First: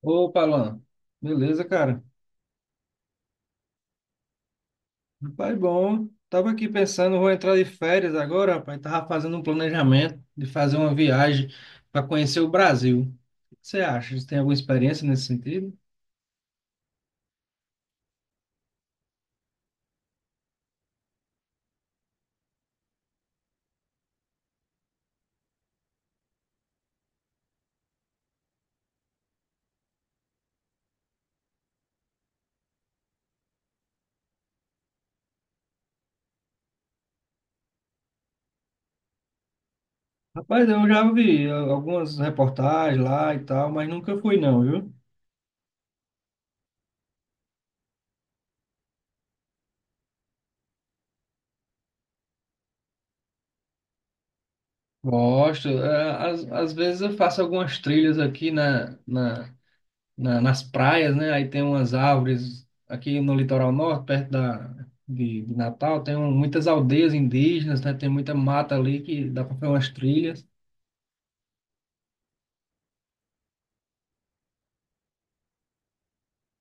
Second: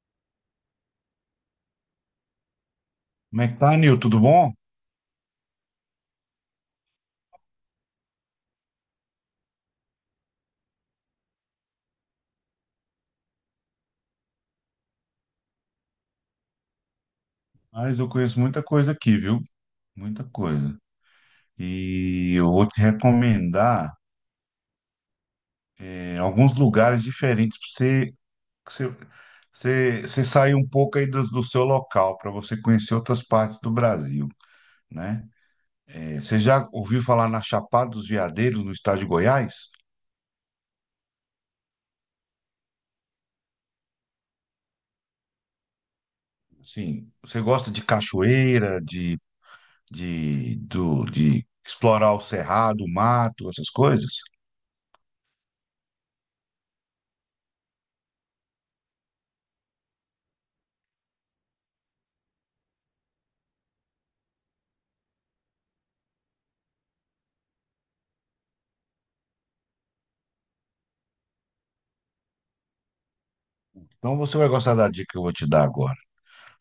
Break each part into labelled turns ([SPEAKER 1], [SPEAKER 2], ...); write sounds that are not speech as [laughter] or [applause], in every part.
[SPEAKER 1] Opa, Alan. Beleza, cara?
[SPEAKER 2] Como é que tá, Nil? Tudo bom?
[SPEAKER 1] Rapaz, bom. Tava aqui pensando, vou entrar de férias agora, rapaz. Tava fazendo um planejamento de fazer uma viagem para conhecer o Brasil. O que você acha? Você tem alguma experiência nesse sentido?
[SPEAKER 2] Mas eu conheço muita coisa aqui, viu? Muita coisa. E eu vou te recomendar alguns lugares diferentes para você, pra você, você sair um pouco aí do seu local, para você conhecer outras partes do Brasil, né? Você já ouviu falar na Chapada dos Veadeiros, no estado de Goiás?
[SPEAKER 1] Rapaz, eu já vi algumas reportagens lá e tal, mas nunca fui não, viu?
[SPEAKER 2] Sim. Você gosta de cachoeira, de explorar o cerrado, o mato, essas coisas?
[SPEAKER 1] Gosto. Às, às vezes eu faço algumas trilhas aqui nas praias, né? Aí tem umas árvores aqui no litoral norte, perto de Natal, muitas aldeias indígenas, né? Tem muita mata ali que dá para fazer umas trilhas.
[SPEAKER 2] Então você vai gostar da dica que eu vou te dar agora.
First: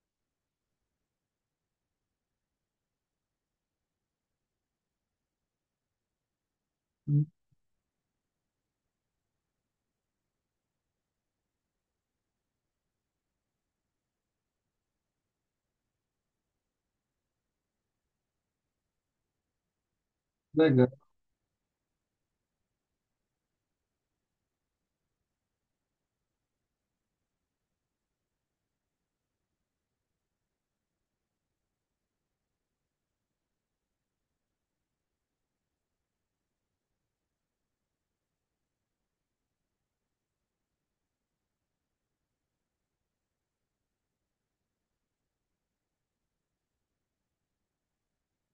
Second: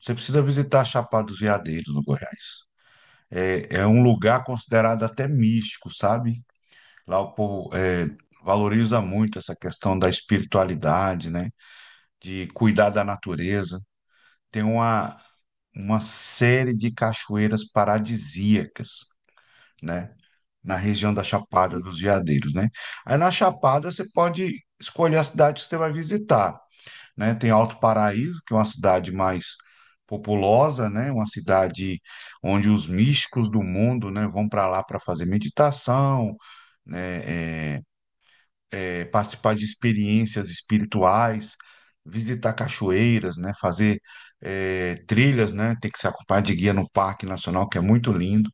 [SPEAKER 2] Você precisa visitar a Chapada dos Veadeiros, no Goiás. É um lugar considerado até místico, sabe? Lá
[SPEAKER 1] Hum.
[SPEAKER 2] o povo valoriza muito essa questão da espiritualidade, né? De cuidar da natureza. Tem uma série de cachoeiras paradisíacas, né? Na
[SPEAKER 1] Legal.
[SPEAKER 2] região da Chapada dos Veadeiros, né? Aí na Chapada você pode escolher a cidade que você vai visitar, né? Tem Alto Paraíso, que é uma cidade mais populosa, né? Uma cidade onde os místicos do mundo, né, vão para lá para fazer meditação, né, é, participar de experiências espirituais, visitar cachoeiras, né, fazer trilhas, né? Tem que se acompanhar de guia no Parque Nacional, que é muito lindo.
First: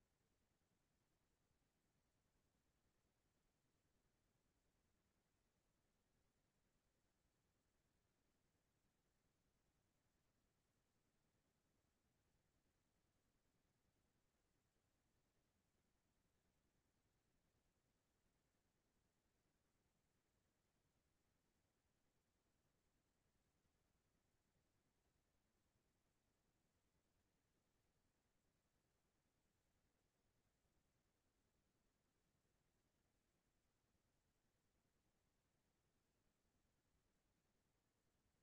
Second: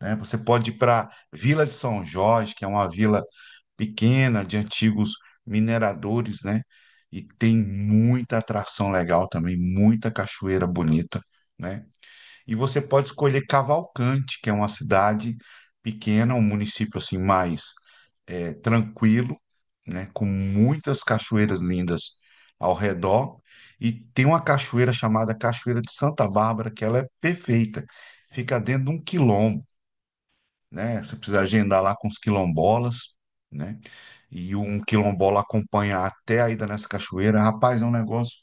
[SPEAKER 2] Né? Você pode ir para Vila de São Jorge, que é uma vila pequena de antigos mineradores, né? E tem muita atração legal também, muita cachoeira bonita, né? E você pode escolher Cavalcante, que é uma cidade pequena, um município assim mais tranquilo, né? Com muitas cachoeiras lindas ao redor. E tem uma cachoeira chamada Cachoeira de Santa Bárbara, que ela é perfeita. Fica dentro de um quilombo, né? Você precisa agendar lá com os quilombolas, né? E um quilombola acompanha até a ida nessa cachoeira. Rapaz, é um negócio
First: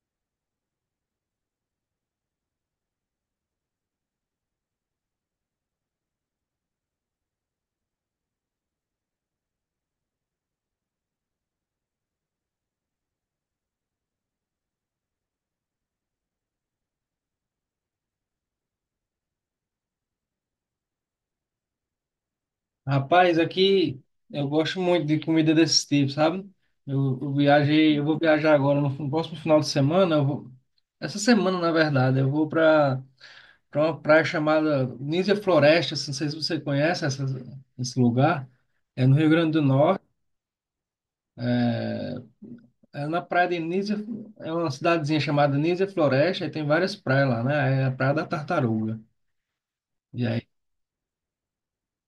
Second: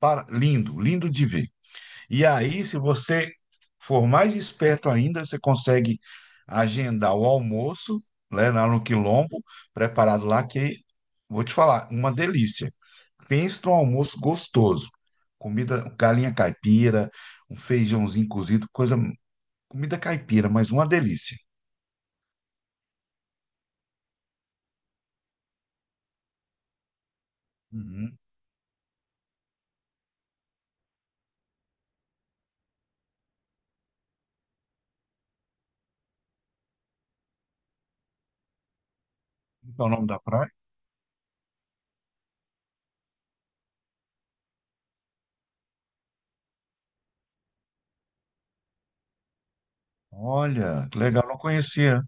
[SPEAKER 2] lindo, lindo de ver. E aí, se você for mais esperto ainda, você consegue agendar o almoço, né, lá no quilombo, preparado lá, que vou te falar, uma delícia. Pensa num almoço gostoso. Comida, galinha caipira, um feijãozinho cozido, coisa, comida caipira, mas uma delícia.
[SPEAKER 1] Rapaz, aqui eu gosto muito de comida desse tipo, sabe? Eu viajei, eu vou
[SPEAKER 2] Uhum.
[SPEAKER 1] viajar agora no próximo final de semana. Eu vou, essa semana, na verdade, eu vou para uma praia chamada Nísia Floresta. Não sei se você conhece esse lugar. É no Rio Grande do
[SPEAKER 2] Qual é o
[SPEAKER 1] Norte.
[SPEAKER 2] nome da praia?
[SPEAKER 1] é, Na praia de Nísia, é uma cidadezinha chamada Nísia Floresta, e tem várias praias lá, né? É a Praia da Tartaruga. E aí,
[SPEAKER 2] Olha, que legal, não conhecia.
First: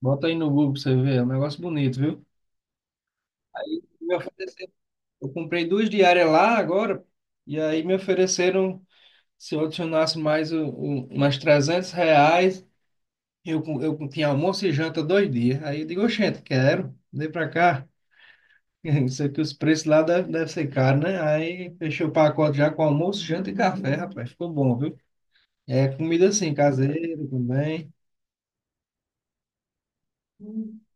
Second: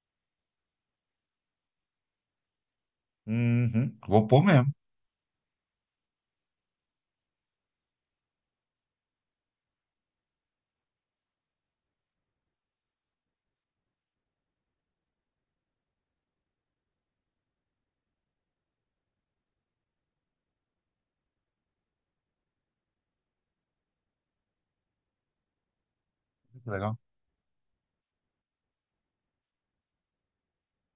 [SPEAKER 1] bota aí no Google pra você ver, é um negócio bonito, viu?
[SPEAKER 2] Uhum,
[SPEAKER 1] Me
[SPEAKER 2] vou pôr
[SPEAKER 1] ofereceram-
[SPEAKER 2] mesmo,
[SPEAKER 1] Eu comprei duas diárias lá agora, e aí me ofereceram, se eu adicionasse mais umas R$ 300, eu, tinha almoço e janta dois dias. Aí eu digo, oxente, quero, vem pra cá. [laughs] Isso aqui, os preços lá deve ser caro, né? Aí fechei o pacote já com almoço, janta e café, rapaz. Ficou bom, viu? É comida assim,
[SPEAKER 2] que
[SPEAKER 1] caseira
[SPEAKER 2] legal.
[SPEAKER 1] também.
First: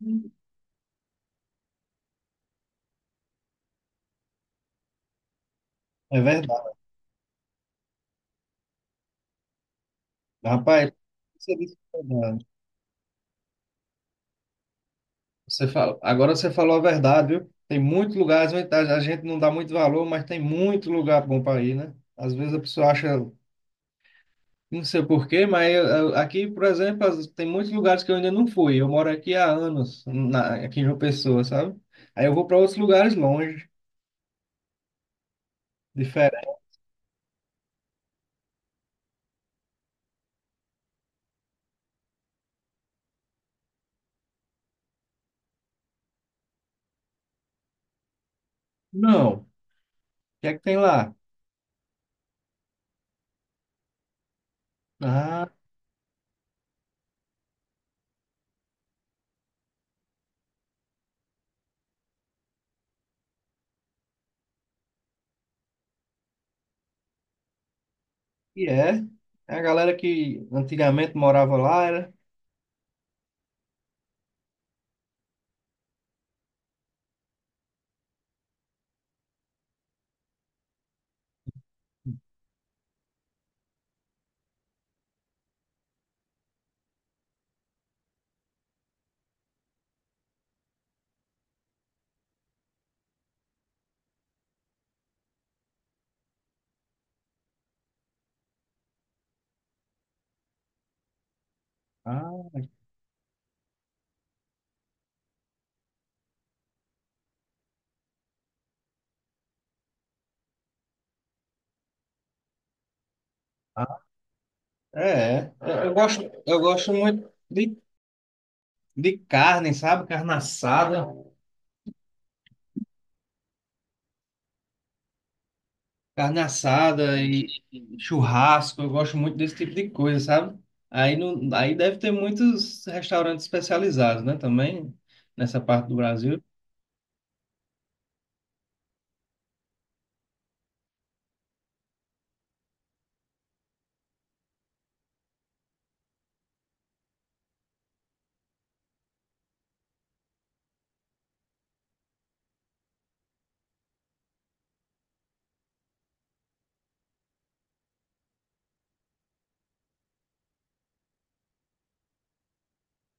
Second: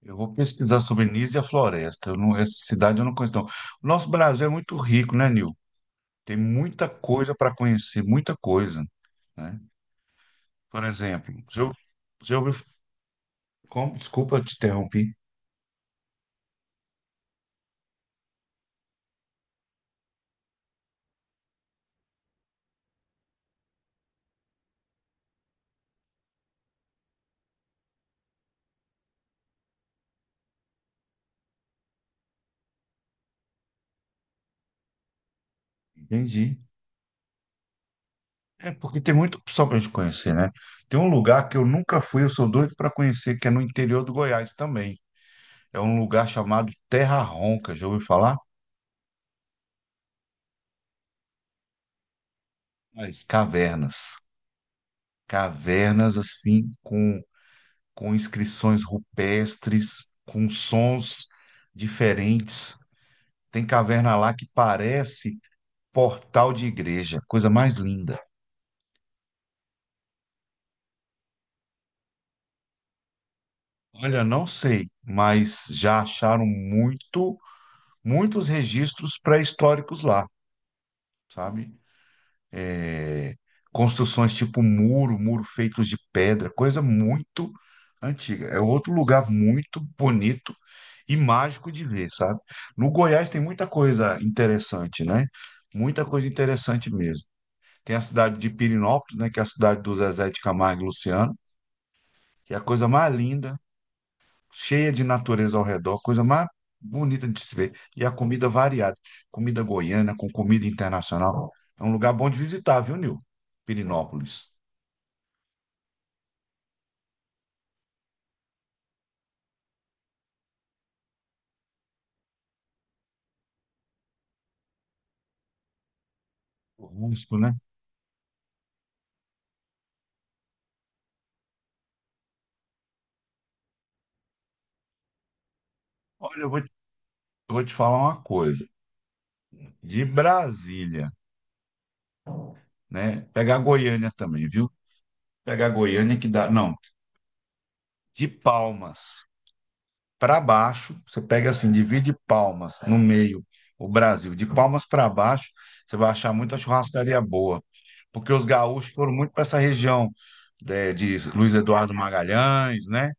[SPEAKER 2] Eu vou pesquisar sobre Nísia e a floresta. Eu não- Essa cidade eu não conheço, não. O nosso Brasil é muito rico, né, Nil?
[SPEAKER 1] É
[SPEAKER 2] Tem
[SPEAKER 1] verdade.
[SPEAKER 2] muita coisa para conhecer, muita coisa, né? Por
[SPEAKER 1] Rapaz,
[SPEAKER 2] exemplo,
[SPEAKER 1] você
[SPEAKER 2] se eu,
[SPEAKER 1] disse que é
[SPEAKER 2] se eu,
[SPEAKER 1] verdade.
[SPEAKER 2] como, desculpa, eu te interrompi.
[SPEAKER 1] Você fala, agora você falou a verdade, viu? Tem muitos lugares onde a gente não dá muito valor, mas tem muito lugar bom para ir, né? Às vezes a pessoa acha, não sei por quê, mas aqui, por exemplo, tem muitos lugares que eu ainda não fui. Eu moro aqui há anos, aqui em João Pessoa, sabe? Aí eu vou para outros lugares longe,
[SPEAKER 2] Entendi.
[SPEAKER 1] diferente.
[SPEAKER 2] É porque tem muita opção para a gente conhecer, né? Tem um lugar que eu nunca fui, eu sou doido para conhecer, que é no interior do Goiás também. É um lugar chamado Terra Ronca. Já ouviu falar?
[SPEAKER 1] Não. O que é que tem lá?
[SPEAKER 2] Mas cavernas.
[SPEAKER 1] Ah,
[SPEAKER 2] Cavernas assim, com inscrições rupestres, com sons diferentes. Tem caverna lá que parece portal de igreja, coisa mais linda.
[SPEAKER 1] e é. É a galera que antigamente morava lá, era.
[SPEAKER 2] Olha, não sei, mas já acharam muitos registros pré-históricos lá, sabe? É, Construções tipo muro, muro feitos de pedra, coisa muito antiga. É outro lugar muito bonito e mágico de ver, sabe? No Goiás tem muita coisa interessante, né? Muita coisa interessante mesmo. Tem a cidade de Pirinópolis, né? Que é a cidade do Zezé de Camargo e Luciano,
[SPEAKER 1] Ah,
[SPEAKER 2] que é a coisa mais linda, cheia de natureza ao redor, coisa mais bonita de se ver. E a comida variada, comida goiana com comida internacional. É um lugar bom de visitar, viu, Nil? Pirinópolis.
[SPEAKER 1] é, é. Eu gosto muito de carne, sabe? Carne assada
[SPEAKER 2] Rústico,
[SPEAKER 1] e
[SPEAKER 2] né?
[SPEAKER 1] e churrasco, eu gosto muito desse tipo de coisa, sabe? Aí, não, Aí deve ter muitos restaurantes especializados, né? Também nessa parte do
[SPEAKER 2] Olha,
[SPEAKER 1] Brasil.
[SPEAKER 2] eu vou te falar uma coisa. De Brasília, né? Pegar Goiânia também, viu? Pegar Goiânia que dá. Não, de Palmas para baixo, você pega assim, divide Palmas no meio, o Brasil, de Palmas para baixo, você vai achar muita churrascaria boa, porque os gaúchos foram muito para essa região, né, de Luiz Eduardo Magalhães, né?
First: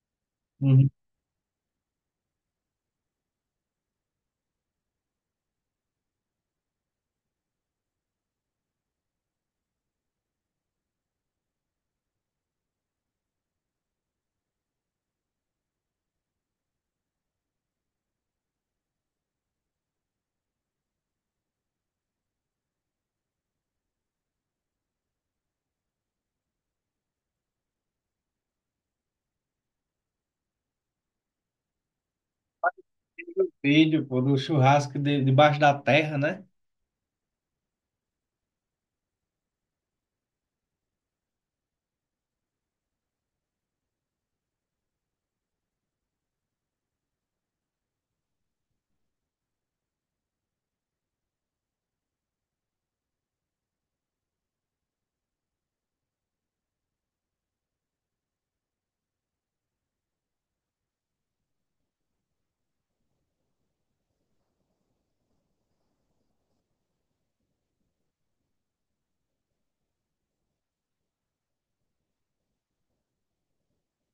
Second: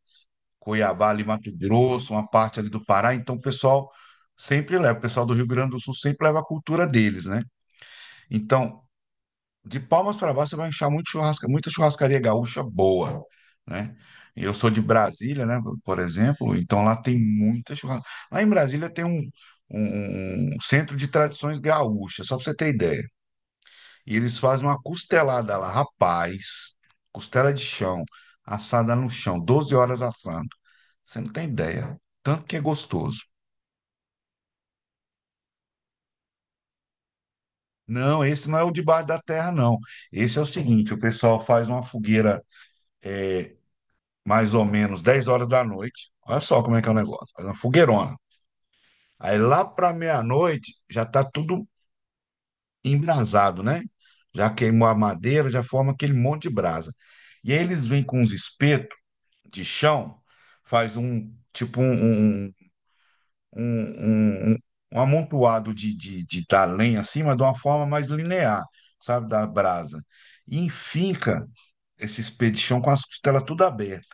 [SPEAKER 1] Uhum.
[SPEAKER 2] Cuiabá, ali, Mato Grosso, uma parte ali do Pará, então o pessoal sempre leva, o pessoal do Rio Grande do Sul sempre leva a cultura deles, né? Então, de Palmas para baixo, você vai achar muito churrasca, muita churrascaria gaúcha boa, né? E eu sou de Brasília, né, por exemplo, então lá tem muita churrasca. Lá em Brasília tem um centro de tradições gaúchas, só para você ter ideia. E eles fazem uma costelada lá, rapaz, costela de chão, assada no chão, 12 horas assando. Você não tem ideia, tanto que é gostoso.
[SPEAKER 1] Filho, pô, do churrasco debaixo da terra, né?
[SPEAKER 2] Não, esse não é o de baixo da terra, não. Esse é o seguinte, o pessoal faz uma fogueira, é, mais ou menos 10 horas da noite. Olha só como é que é o negócio. Faz uma fogueirona. Aí lá para meia-noite já tá tudo embrasado, né? Já queimou a madeira, já forma aquele monte de brasa. E aí eles vêm com uns espetos de chão, faz um tipo um, um, um um, um amontoado de da lenha assim, mas de uma forma mais linear, sabe, da brasa. E enfinca esse espeto de chão com as costelas tudo abertas,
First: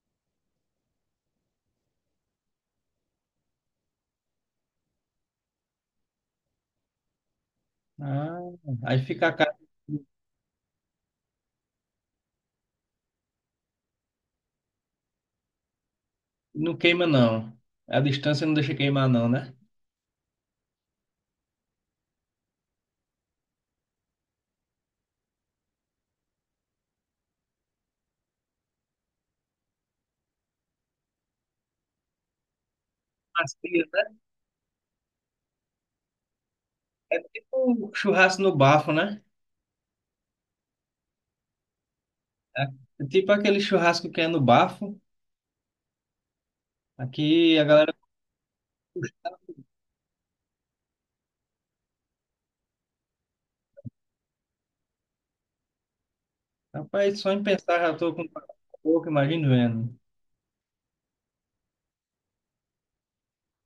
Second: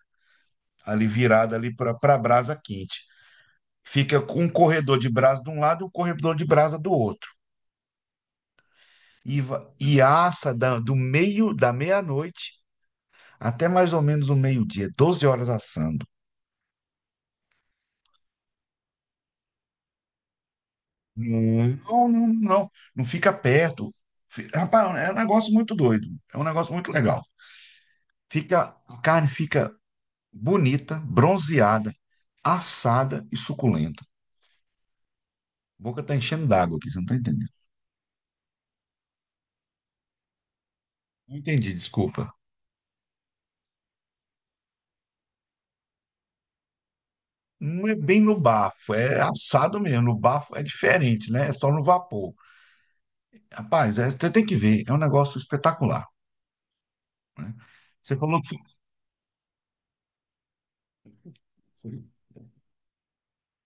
[SPEAKER 2] ali virada ali para a brasa quente. Fica com um corredor de brasa de um lado e um corredor de brasa do outro.
[SPEAKER 1] Ah, aí fica a carne,
[SPEAKER 2] E do meio da meia-noite até mais ou menos o meio-dia, 12 horas assando.
[SPEAKER 1] não queima não. A distância não deixa queimar não, né?
[SPEAKER 2] Não, não, não. Não fica perto. Rapaz, é um negócio muito doido. É um negócio muito legal. A carne fica bonita, bronzeada, assada e
[SPEAKER 1] Macia,
[SPEAKER 2] suculenta.
[SPEAKER 1] né?
[SPEAKER 2] A boca tá enchendo d'água aqui, você não tá
[SPEAKER 1] É
[SPEAKER 2] entendendo.
[SPEAKER 1] tipo um churrasco no bafo, né?
[SPEAKER 2] Não entendi, desculpa.
[SPEAKER 1] É tipo aquele churrasco que é no bafo. Aqui a
[SPEAKER 2] Não
[SPEAKER 1] galera,
[SPEAKER 2] é bem no bafo, é assado mesmo. No bafo é diferente, né? É só no vapor. Rapaz, você tem que ver, é um negócio espetacular,
[SPEAKER 1] rapaz, só em
[SPEAKER 2] né?
[SPEAKER 1] pensar já tô
[SPEAKER 2] Você
[SPEAKER 1] com
[SPEAKER 2] falou que.
[SPEAKER 1] pouco, imagino vendo.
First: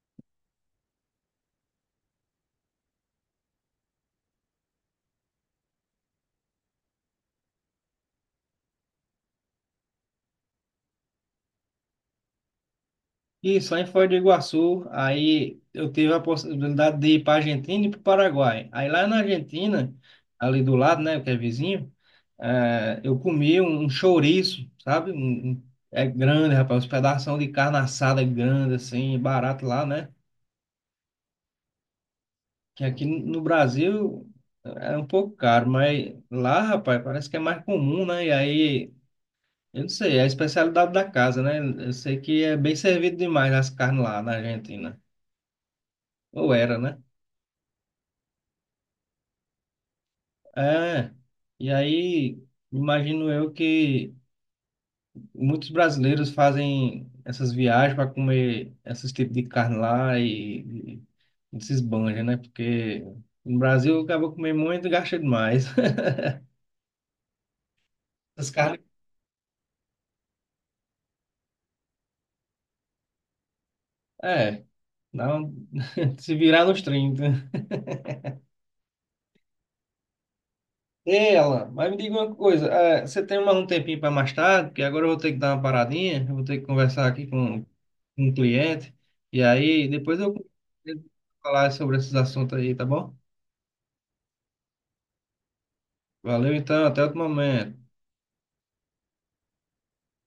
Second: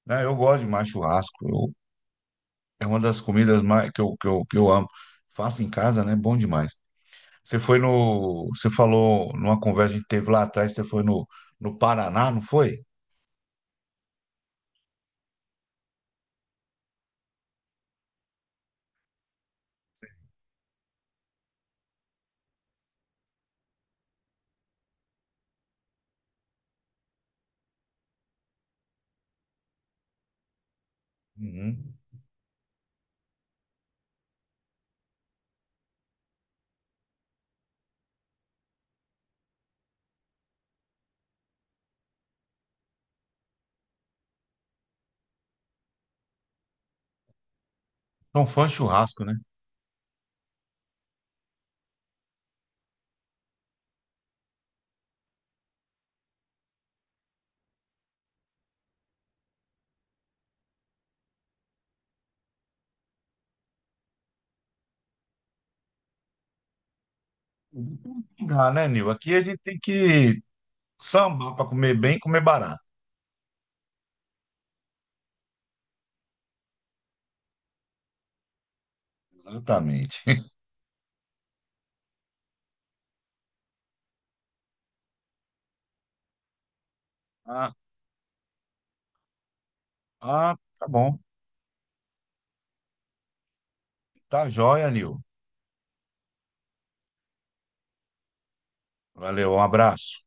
[SPEAKER 2] Né, eu gosto de mais churrasco, é uma das comidas mais, que eu amo. Faço em casa, né? Bom demais. Você foi no. Você falou numa conversa que a gente teve lá atrás, você foi no Paraná, não foi?
[SPEAKER 1] E só em Foz do Iguaçu, aí eu tive a possibilidade de ir para Argentina e para o Paraguai. Aí lá na Argentina,
[SPEAKER 2] Sim.
[SPEAKER 1] ali do lado, né, que é vizinho, é, eu comi um chouriço, sabe? É grande, rapaz, uns pedaços de carne assada grande, assim, barato lá, né?
[SPEAKER 2] Uhum.
[SPEAKER 1] Que aqui no Brasil é um pouco caro, mas lá, rapaz, parece que é mais comum, né? E aí, eu não sei, é a especialidade da casa, né? Eu sei que é bem servido demais as carnes lá na Argentina. Ou era, né?
[SPEAKER 2] São fãs de churrasco, né?
[SPEAKER 1] É. E aí, imagino eu que muitos brasileiros fazem essas viagens para comer esses tipos de carne lá e, se esbanja, né? Porque no Brasil acaba comendo muito e gasta demais. [laughs] Essas
[SPEAKER 2] Dá, né,
[SPEAKER 1] carnes.
[SPEAKER 2] Nil? Aqui a gente tem que sambar para comer bem e comer barato.
[SPEAKER 1] É. Não, [laughs] se virar nos 30.
[SPEAKER 2] Exatamente. [laughs]
[SPEAKER 1] Ei, Alan, mas me diga uma coisa, você tem mais um tempinho para mais tarde? Porque agora eu vou ter que dar uma paradinha, eu vou ter que conversar aqui com
[SPEAKER 2] Ah,
[SPEAKER 1] um cliente, e aí depois eu vou
[SPEAKER 2] ah, tá bom.
[SPEAKER 1] falar sobre esses assuntos aí, tá bom?
[SPEAKER 2] Tá joia, Nil.
[SPEAKER 1] Valeu então, até outro momento.
[SPEAKER 2] Valeu, um abraço.